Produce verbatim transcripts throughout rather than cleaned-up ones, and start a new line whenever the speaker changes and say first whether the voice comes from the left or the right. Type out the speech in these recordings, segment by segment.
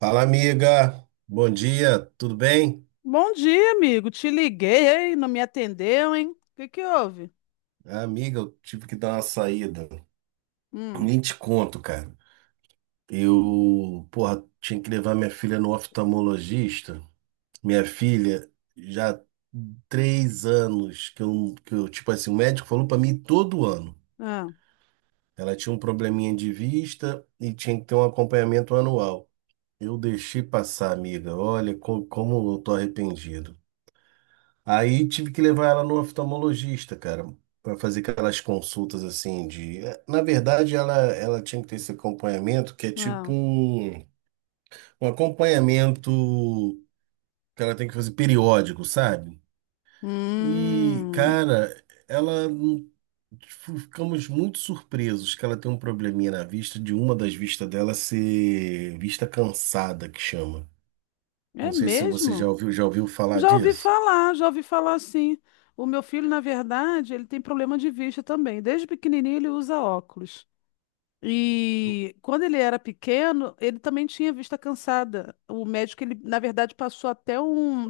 right: Fala, amiga. Bom dia, tudo bem?
left: Bom dia, amigo. Te liguei, hein? Não me atendeu, hein? O que que houve?
right: Ah, amiga, eu tive que dar uma saída.
left: Hum,
right: Nem te conto, cara. Eu, porra, tinha que levar minha filha no oftalmologista. Minha filha, já três anos que eu, que eu, tipo assim, o médico falou pra mim todo ano.
left: ah,
right: Ela tinha um probleminha de vista e tinha que ter um acompanhamento anual. Eu deixei passar, amiga. Olha, co- como eu tô arrependido. Aí tive que levar ela no oftalmologista, cara, para fazer aquelas consultas assim. de. eh, Na verdade, ela, ela tinha que ter esse acompanhamento que é tipo
left: ah.
right: um, um acompanhamento que ela tem que fazer periódico, sabe? E,
left: Hum,
right: cara, ela não- tipo, ficamos muito surpresos que ela tem um probleminha na vista, de uma das vistas dela ser vista cansada, que chama. Não
left: é
right: sei se você já
left: mesmo?
right: ouviu, já ouviu falar
left: Já ouvi
right: disso.
left: falar, já ouvi falar assim. O meu filho, na verdade, ele tem problema de vista também. Desde pequenininho ele usa óculos. E quando ele era pequeno, ele também tinha vista cansada. O médico, ele, na verdade, passou até um.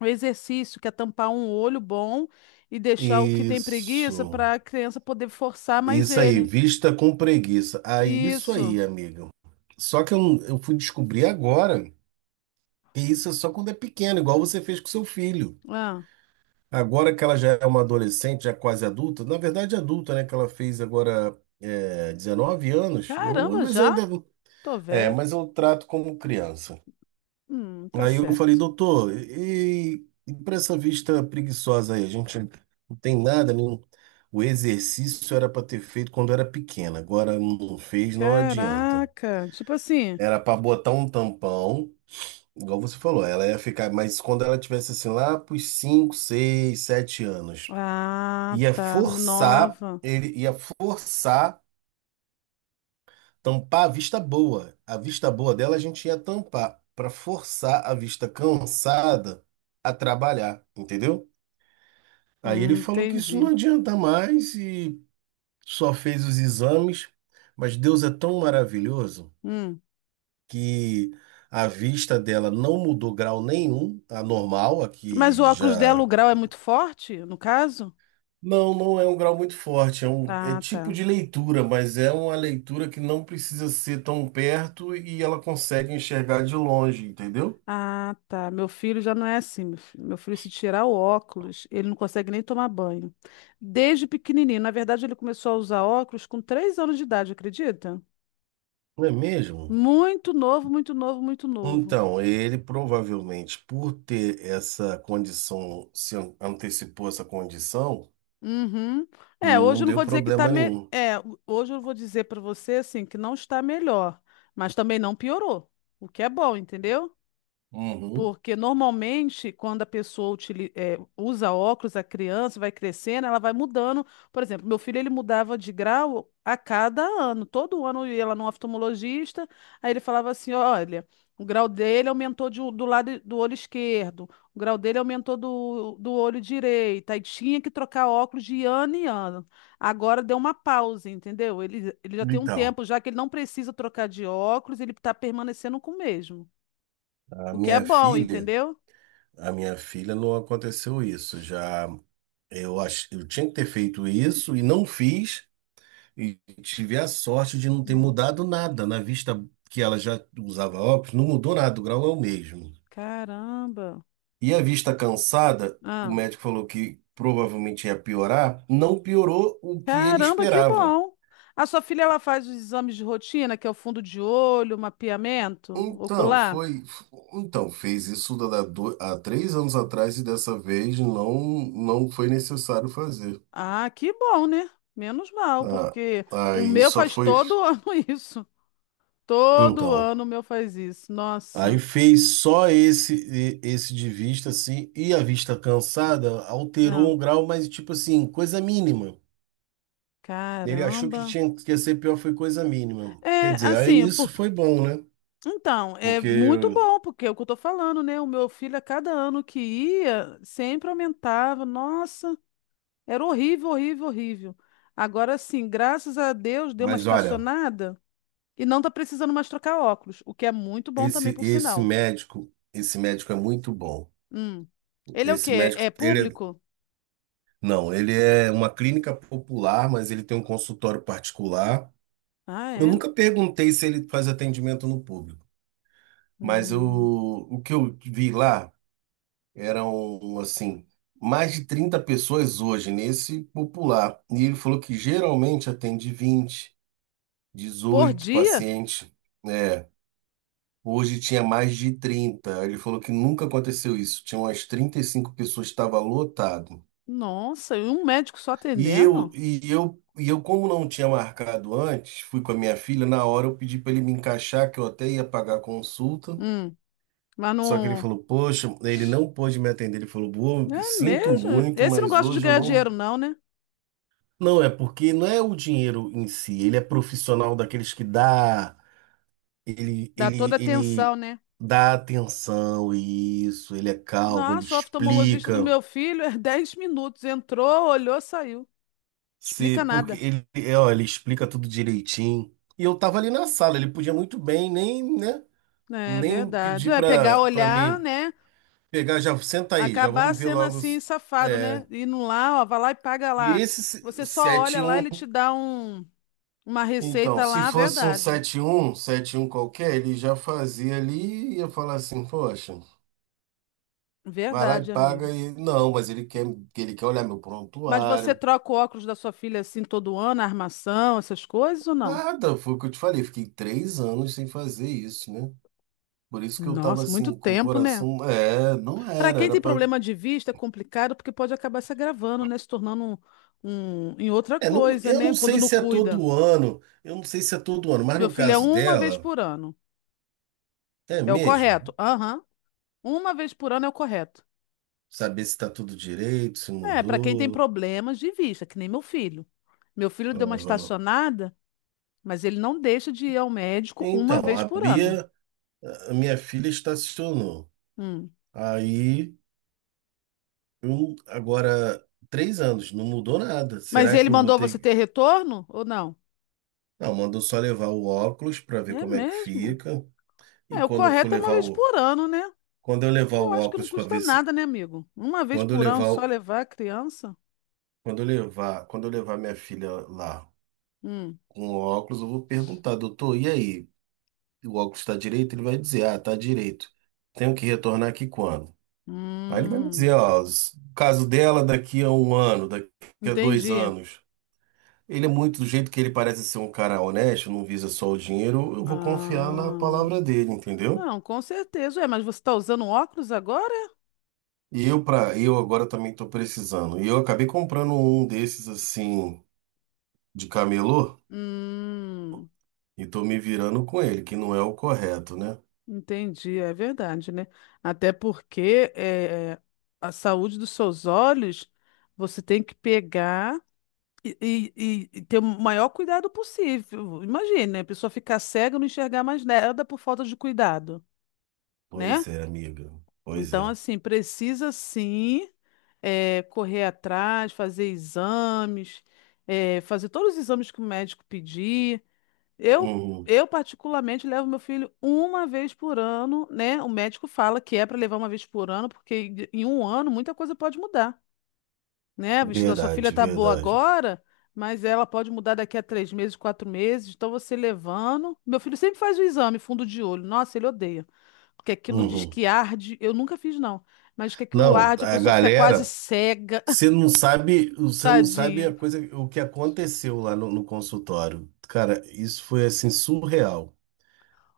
left: O exercício que é tampar um olho bom e deixar o que tem preguiça
right: Isso.
left: para a criança poder forçar mais
right: Isso aí,
left: ele.
right: vista com preguiça. Aí, isso
left: Isso.
right: aí, amigo. Só que eu, não- eu fui descobrir agora que isso é só quando é pequeno, igual você fez com seu filho.
left: Ah,
right: Agora que ela já é uma adolescente, já quase adulta, na verdade adulta, né? Que ela fez agora é, dezenove anos, eu,
left: caramba,
right: mas
left: já?
right: ainda.
left: Tô
right: É,
left: velha.
right: mas eu trato como criança.
left: Hum, tá
right: Aí eu falei,
left: certo.
right: doutor, e, e para essa vista preguiçosa aí, a gente não tem nada, nenhum. O exercício era para ter feito quando era pequena. Agora não fez, não adianta.
left: Caraca, tipo assim.
right: Era para botar um tampão, igual você falou, ela ia ficar, mas quando ela tivesse assim lá pros cinco, seis, sete anos,
left: Ah,
right: ia
left: tá,
right: forçar,
left: nova.
right: ele ia forçar tampar a vista boa. A vista boa dela a gente ia tampar para forçar a vista cansada a trabalhar, entendeu? Aí ele
left: Hum,
right: falou que isso não
left: entendi.
right: adianta mais e só fez os exames, mas Deus é tão maravilhoso
left: Hum.
right: que a vista dela não mudou grau nenhum, a normal, a
left: Mas
right: que
left: o óculos dela, o
right: já
left: grau é muito forte, no caso?
right: não, não é um grau muito forte, é um é
left: Ah,
right: tipo
left: tá.
right: de leitura, mas é uma leitura que não precisa ser tão perto e ela consegue enxergar de longe, entendeu?
left: Ah, tá. Meu filho já não é assim, meu filho. Meu filho, se tirar o óculos, ele não consegue nem tomar banho. Desde pequenininho. Na verdade, ele começou a usar óculos com três anos de idade, acredita?
right: Não é mesmo?
left: Muito novo, muito novo, muito novo.
right: Então, ele provavelmente, por ter essa condição, se an- antecipou essa condição,
left: Uhum. É, hoje
right: não
left: eu não
right: deu
left: vou dizer que tá
right: problema
left: me...
right: nenhum.
left: é, ho- hoje eu vou dizer para você assim que não está melhor, mas também não piorou, o que é bom, entendeu?
right: Uhum.
left: Porque normalmente, quando a pessoa utili- eh, usa óculos, a criança vai crescendo, ela vai mudando. Por exemplo, meu filho ele mudava de grau a cada ano. Todo ano eu ia lá no oftalmologista, aí ele falava assim: olha, o grau dele aumentou de um- do lado do olho esquerdo, o grau dele aumentou do, do olho direito. Aí tinha que trocar óculos de ano em ano. Agora deu uma pausa, entendeu? Ele, ele já tem um
right: Então,
left: tempo, já que ele não precisa trocar de óculos, ele está permanecendo com o mesmo.
right: a
left: O que é
right: minha
left: bom,
right: filha,
left: entendeu?
right: a minha filha não aconteceu isso. Já eu acho, eu tinha que ter feito isso e não fiz, e tive a sorte de não ter
left: Hum,
right: mudado nada, na vista que ela já usava óculos, não mudou nada, o grau é o mesmo.
left: caramba.
right: E a vista cansada, o
left: Ah,
right: médico falou que provavelmente ia piorar, não piorou o que ele
left: caramba, que
right: esperava.
left: bom. A sua filha ela faz os exames de rotina, que é o fundo de olho, mapeamento
right: Então,
left: ocular?
right: foi, então fez isso da- da do- há três anos atrás e dessa vez não, não foi necessário fazer.
left: Ah, que bom, né? Menos mal,
right: Ah,
left: porque o
right: aí
left: meu
right: só
left: faz
right: foi.
left: todo ano isso. Todo
right: Então,
left: ano o meu faz isso.
right: aí
left: Nossa.
right: fez só esse e- esse de vista assim e a vista cansada alterou
left: Ah,
right: um grau, mas tipo assim, coisa mínima. Ele achou
left: caramba.
right: que tinha que ia ser pior, foi coisa mínima. Quer
left: É,
right: dizer, aí
left: assim,
right: nisso
left: porque
right: foi bom, né?
left: então, é
right: Porque,
left: muito bom, porque é o que eu tô falando, né? O meu filho, a cada ano que ia, sempre aumentava. Nossa. Era horrível, horrível, horrível. Agora sim, graças a Deus, deu uma
right: mas olha,
left: estacionada e não tá precisando mais trocar óculos, o que é muito bom também,
right: esse
left: por
right: esse
left: sinal.
right: médico, esse médico é muito bom.
left: Hum. Ele é o
right: Esse
left: quê?
right: médico,
left: É
right: ele é,
left: público?
right: não, ele é uma clínica popular, mas ele tem um consultório particular.
left: Ah,
right: Eu
left: é?
right: nunca perguntei se ele faz atendimento no público, mas eu,
left: Hum.
right: o que eu vi lá eram assim, mais de trinta pessoas hoje nesse popular. E ele falou que geralmente atende vinte.
left: Por
right: dezoito
left: dia?
right: pacientes, né? Hoje tinha mais de trinta. Ele falou que nunca aconteceu isso. Tinha umas trinta e cinco pessoas, estava lotado.
left: Nossa, e um médico só
right: E eu,
left: atendendo?
right: e eu, e eu, como não tinha marcado antes, fui com a minha filha, na hora eu pedi para ele me encaixar, que eu até ia pagar a consulta.
left: Hum. Mas
right: Só que ele
left: não.
right: falou, poxa, ele não pôde me atender. Ele falou, boa,
left: É
right: sinto
left: mesmo?
right: muito,
left: Esse não
right: mas
left: gosta de
right: hoje eu
left: ganhar dinheiro,
right: não.
left: não, né?
right: Não, é porque não é o dinheiro em si, ele é profissional daqueles que dá. Ele,
left: Dá
right: ele,
left: toda atenção,
right: ele
left: né?
right: dá atenção a isso, ele é calmo, ele
left: Nossa, o oftalmologista do
right: explica,
left: meu filho é dez minutos. Entrou, olhou, saiu.
right: se
left: Explica
right: porque
left: nada.
right: ele, é, ó, ele explica tudo direitinho. E eu tava ali na sala, ele podia muito bem nem, né,
left: É
right: nem
left: verdade.
right: pedir
left: É pegar,
right: pra para
left: olhar,
right: mim
left: né?
right: pegar, já senta aí, já
left: Acabar
right: vamos ver
left: sendo
right: logo.
left: assim,
right: os-
left: safado,
right: É.
left: né? Indo lá, ó, vai lá e paga
right: E
left: lá.
right: esse se-
left: Você só olha lá, ele te
right: sete a um,
left: dá um, uma
right: então,
left: receita
right: se
left: lá,
right: fosse um
left: verdade.
right: sete um sete um qualquer, ele já fazia ali e ia falar assim, poxa. Vai lá e
left: Verdade,
right: paga
left: amigo.
right: e. Não, mas ele quer, ele quer olhar meu
left: Mas você
right: prontuário.
left: troca o óculos da sua filha assim todo ano, a armação, essas coisas ou não?
right: Nada, foi o que eu te falei. Fiquei três anos sem fazer isso, né? Por isso que eu tava
left: Nossa, muito
right: assim, com o
left: tempo, né?
right: coração. É, não
left: Para
right: era,
left: quem
right: era
left: tem
right: pra.
left: problema de vista, é complicado porque pode acabar se agravando, né? Se tornando um, um- em outra
right: É, não-
left: coisa,
right: eu
left: né?
right: não
left: Quando
right: sei
left: não
right: se é
left: cuida.
right: todo ano, eu não sei se é todo ano, mas
left: Meu
right: no
left: filho é
right: caso
left: uma vez
right: dela,
left: por ano.
right: é
left: É o
right: mesmo.
left: correto. Aham. Uma vez por ano é o correto.
right: Saber se tá tudo direito, se
left: É, para quem tem
right: mudou.
left: problemas de vista, que nem meu filho. Meu filho deu uma
right: Aham.
left: estacionada, mas ele não deixa de ir ao médico uma
right: Então,
left: vez
right: a
left: por ano.
right: Bia, a minha filha, estacionou.
left: Hum.
right: Aí. Eu, agora, três anos, não mudou nada.
left: Mas
right: Será
left: ele
right: que eu vou
left: mandou você ter
right: ter.
left: retorno ou não?
right: Não, mandou só levar o óculos para ver
left: É
right: como é que
left: mesmo?
right: fica. E
left: É, o
right: quando eu for
left: correto é uma
right: levar
left: vez
right: o.
left: por ano, né?
right: Quando eu levar
left: Eu
right: o
left: acho que não
right: óculos para
left: custa
right: ver se.
left: nada, né, amigo? Uma vez
right: Quando eu
left: por ano
right: levar.
left: só
right: o-
left: levar a criança?
right: Quando eu levar. Quando eu levar minha filha lá
left: Hum.
right: com o óculos, eu vou perguntar, doutor, e aí? O óculos está direito? Ele vai dizer, ah, tá direito. Tenho que retornar aqui quando? Aí ele vai me
left: Hum.
right: dizer, ó, s- o caso dela daqui a um ano, daqui a dois
left: Entendi.
right: anos. Ele é muito do jeito que ele parece ser um cara honesto, não visa só o dinheiro, eu vou confiar na
left: Ah.
right: palavra dele, entendeu?
left: Não, com certeza. É, mas você está usando óculos agora?
right: E eu para eu agora também tô precisando. E eu acabei comprando um desses assim de camelô
left: Hum.
right: e tô me virando com ele, que não é o correto, né?
left: Entendi, é verdade, né? Até porque eh, a saúde dos seus olhos você tem que pegar e, e- e- e ter o maior cuidado possível. Imagine, né? A pessoa ficar cega e não enxergar mais nada por falta de cuidado, né?
right: Pois é, amiga. Pois
left: Então,
right: é.
left: assim, precisa sim eh, correr atrás, fazer exames, eh, fazer todos os exames que o médico pedir. Eu,
right: Uhum.
left: eu particularmente levo meu filho uma vez por ano, né? O médico fala que é para levar uma vez por ano, porque em em um ano muita coisa pode mudar, né? O vestido da sua filha
right: Verdade,
left: tá boa
right: verdade.
left: agora, mas ela pode mudar daqui a três meses, quatro meses. Então você levando. Meu filho sempre faz o exame fundo de olho. Nossa, ele odeia. Porque aquilo diz
right: Uhum.
left: que arde. Eu nunca fiz, não. Mas que aquilo
right: Não,
left: arde, a
right: a
left: pessoa fica quase
right: galera,
left: cega.
right: você não sabe, você não sabe
left: Tadinho.
right: a coisa, o que aconteceu lá no no consultório. Cara, isso foi assim surreal.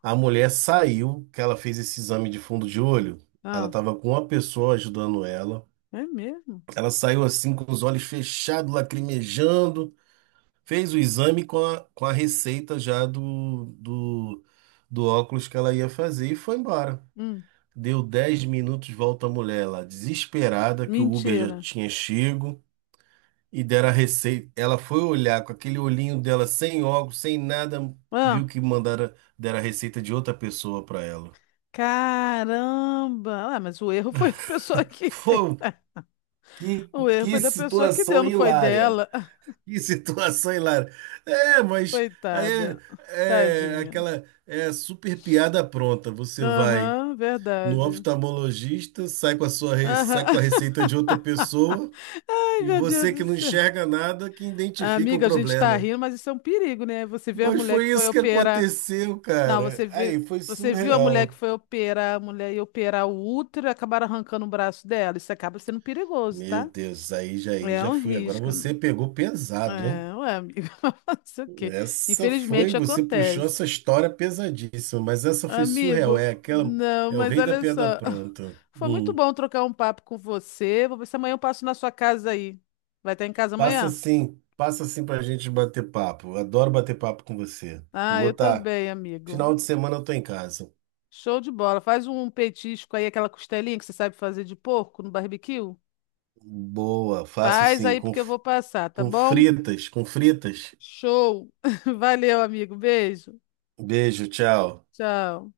right: A mulher saiu, que ela fez esse exame de fundo de olho. Ela
left: Ah,
right: estava com uma pessoa ajudando ela.
left: é mesmo?
right: Ela saiu assim com os olhos fechados, lacrimejando. Fez o exame com a, com a receita já do, do, do óculos que ela ia fazer e foi embora.
left: Hum,
right: Deu dez minutos, volta a mulher lá, desesperada, que o Uber já
left: mentira.
right: tinha chego e deram a receita. Ela foi olhar com aquele olhinho dela, sem óculos, sem nada, viu
left: Ah.
right: que mandaram, deram a receita de outra pessoa para ela.
left: Caramba! Ah, mas o erro foi da pessoa que tem.
right: Foi Que,
left: O erro foi
right: que
left: da pessoa que deu,
right: situação
left: não foi
right: hilária.
left: dela.
right: Que situação hilária. É, mas aí
left: Coitada.
right: é, é
left: Tadinha.
right: aquela é super piada pronta. Você vai
left: Aham,
right: no
left: verdade.
right: oftalmologista, sai com a sua, re- sai com
left: Aham.
right: a receita de outra pessoa
left: Ai,
right: e
left: meu Deus
right: você
left: do
right: que não
left: céu.
right: enxerga nada que identifica o
left: Amiga, a gente tá
right: problema.
left: rindo, mas isso é um perigo, né? Você vê a
right: Mas
left: mulher que
right: foi
left: foi
right: isso que
left: operar.
right: aconteceu,
left: Não,
right: cara.
left: você vê...
right: Aí foi
left: você viu a mulher que
right: surreal.
left: foi operar, a mulher ia operar o útero e acabaram arrancando o braço dela. Isso acaba sendo perigoso,
right: Meu
left: tá?
right: Deus, aí já aí
left: É
right: já
left: um
right: fui. Agora
left: risco.
right: você pegou pesado, hein?
left: É, ué, amigo, fazer o quê?
right: Essa foi,
left: Infelizmente
right: você puxou
left: acontece.
right: essa história pesadíssima, mas essa foi surreal. É
left: Amigo,
right: aquela,
left: não,
right: é o
left: mas
right: rei da
left: olha só.
right: piada pronta.
left: Foi muito
right: Hum.
left: bom trocar um papo com você. Vou ver se amanhã eu passo na sua casa aí. Vai estar em casa
right: Passa
left: amanhã?
right: assim, passa assim pra gente bater papo. Eu Adoro bater papo com você.
left: Ah,
right: Vou
left: eu
right: estar.
left: também,
right: Final
left: amigo.
right: de semana eu tô em casa.
left: Show de bola. Faz um petisco aí, aquela costelinha que você sabe fazer de porco no barbecue.
right: Boa, faço
left: Faz
right: sim,
left: aí
right: com,
left: porque eu vou passar, tá
right: com
left: bom?
right: fritas, com fritas.
left: Show. Valeu, amigo. Beijo.
right: Beijo, tchau.
left: Tchau.